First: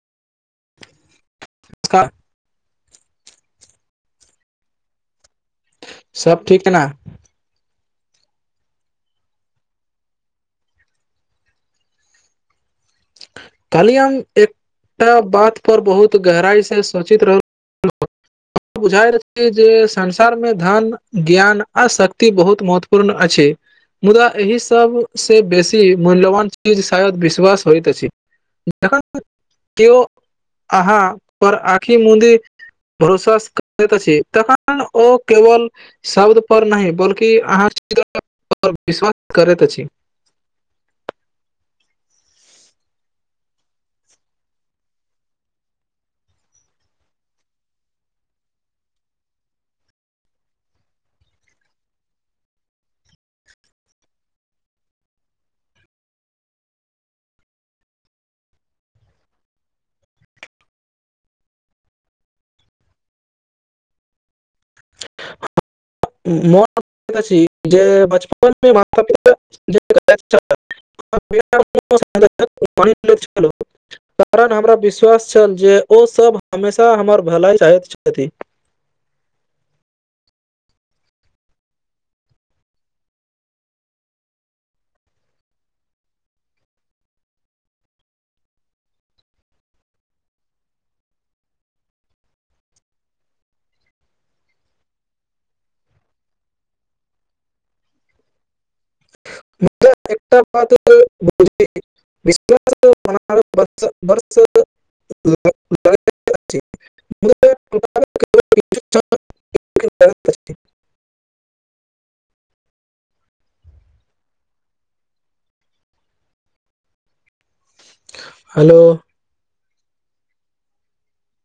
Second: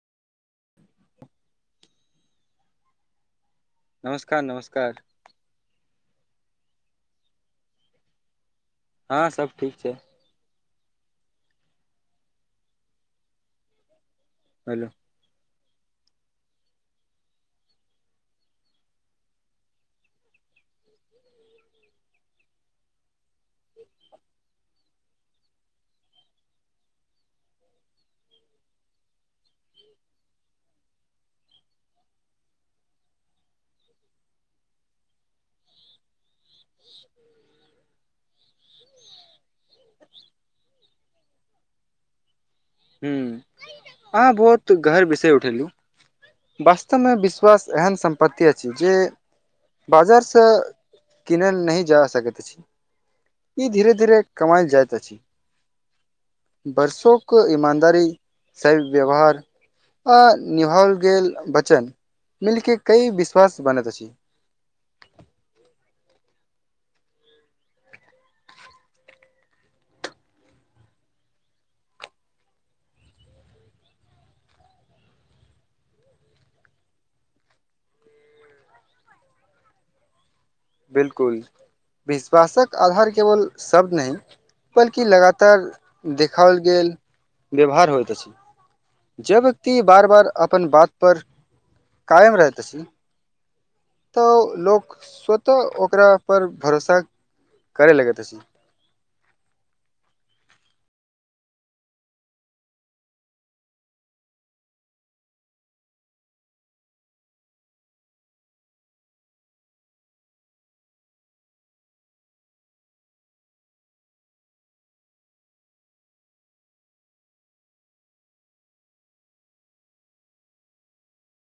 [unintelligible] नमस्कार नमस्कार सब ठीक ना हँ सब ठीक छै खलीयम एक हेलो एकटा बात पर बहुत गहराइसँ सोचैत रहल [inaudible] बुझा रहल छी जे संसार में धन ज्ञान आ शक्ति बहुत महत्वपूर्ण अछि मुदा एहि सब से बेसी मूल्यवान चीज शायद विश्वास होयत अछि जखन केओ अहाँ पर आँखि मुदी भरोसा करैत अछि तखन ओ केवल शब्द पर नहि बल्कि [inaudible] विश्वास करैत अछि [inaudible] हं अहाँ बहुत गहर बिसरि उठेलहु वास्तवमें विश्वास एहन सम्पत्ति अछि जे बाजार स किनैल नहि जा सकैत छी ई धीरे धीरे कमाइल जाइत अछि बर्षो कोइ इमानदारी स व्यवहार आ निभाओल गेल वचन मिलिक कई विश्वास बनैत अछि [inaudible] [inaudible] [inaudible] कारण हमरा विश्वास छल जे ओ सब हमेशा हमर भलाई चाहैत छथि बिलकुल विश्वासक आधार केवल शब्द नहि बल्कि लगातार देखाओल गेल व्यवहार होइत अछि जब व्यक्ति बार बार अपन बात पर कायम रहैत अछि तऽ लोक स्वतः ओकरा पर भरोसा करै लगैत अछि [inaudible] [inaudible] [inaudible] अछि मुदा टुटाबे केवल किछु क्षण लगैत अछि। हेलो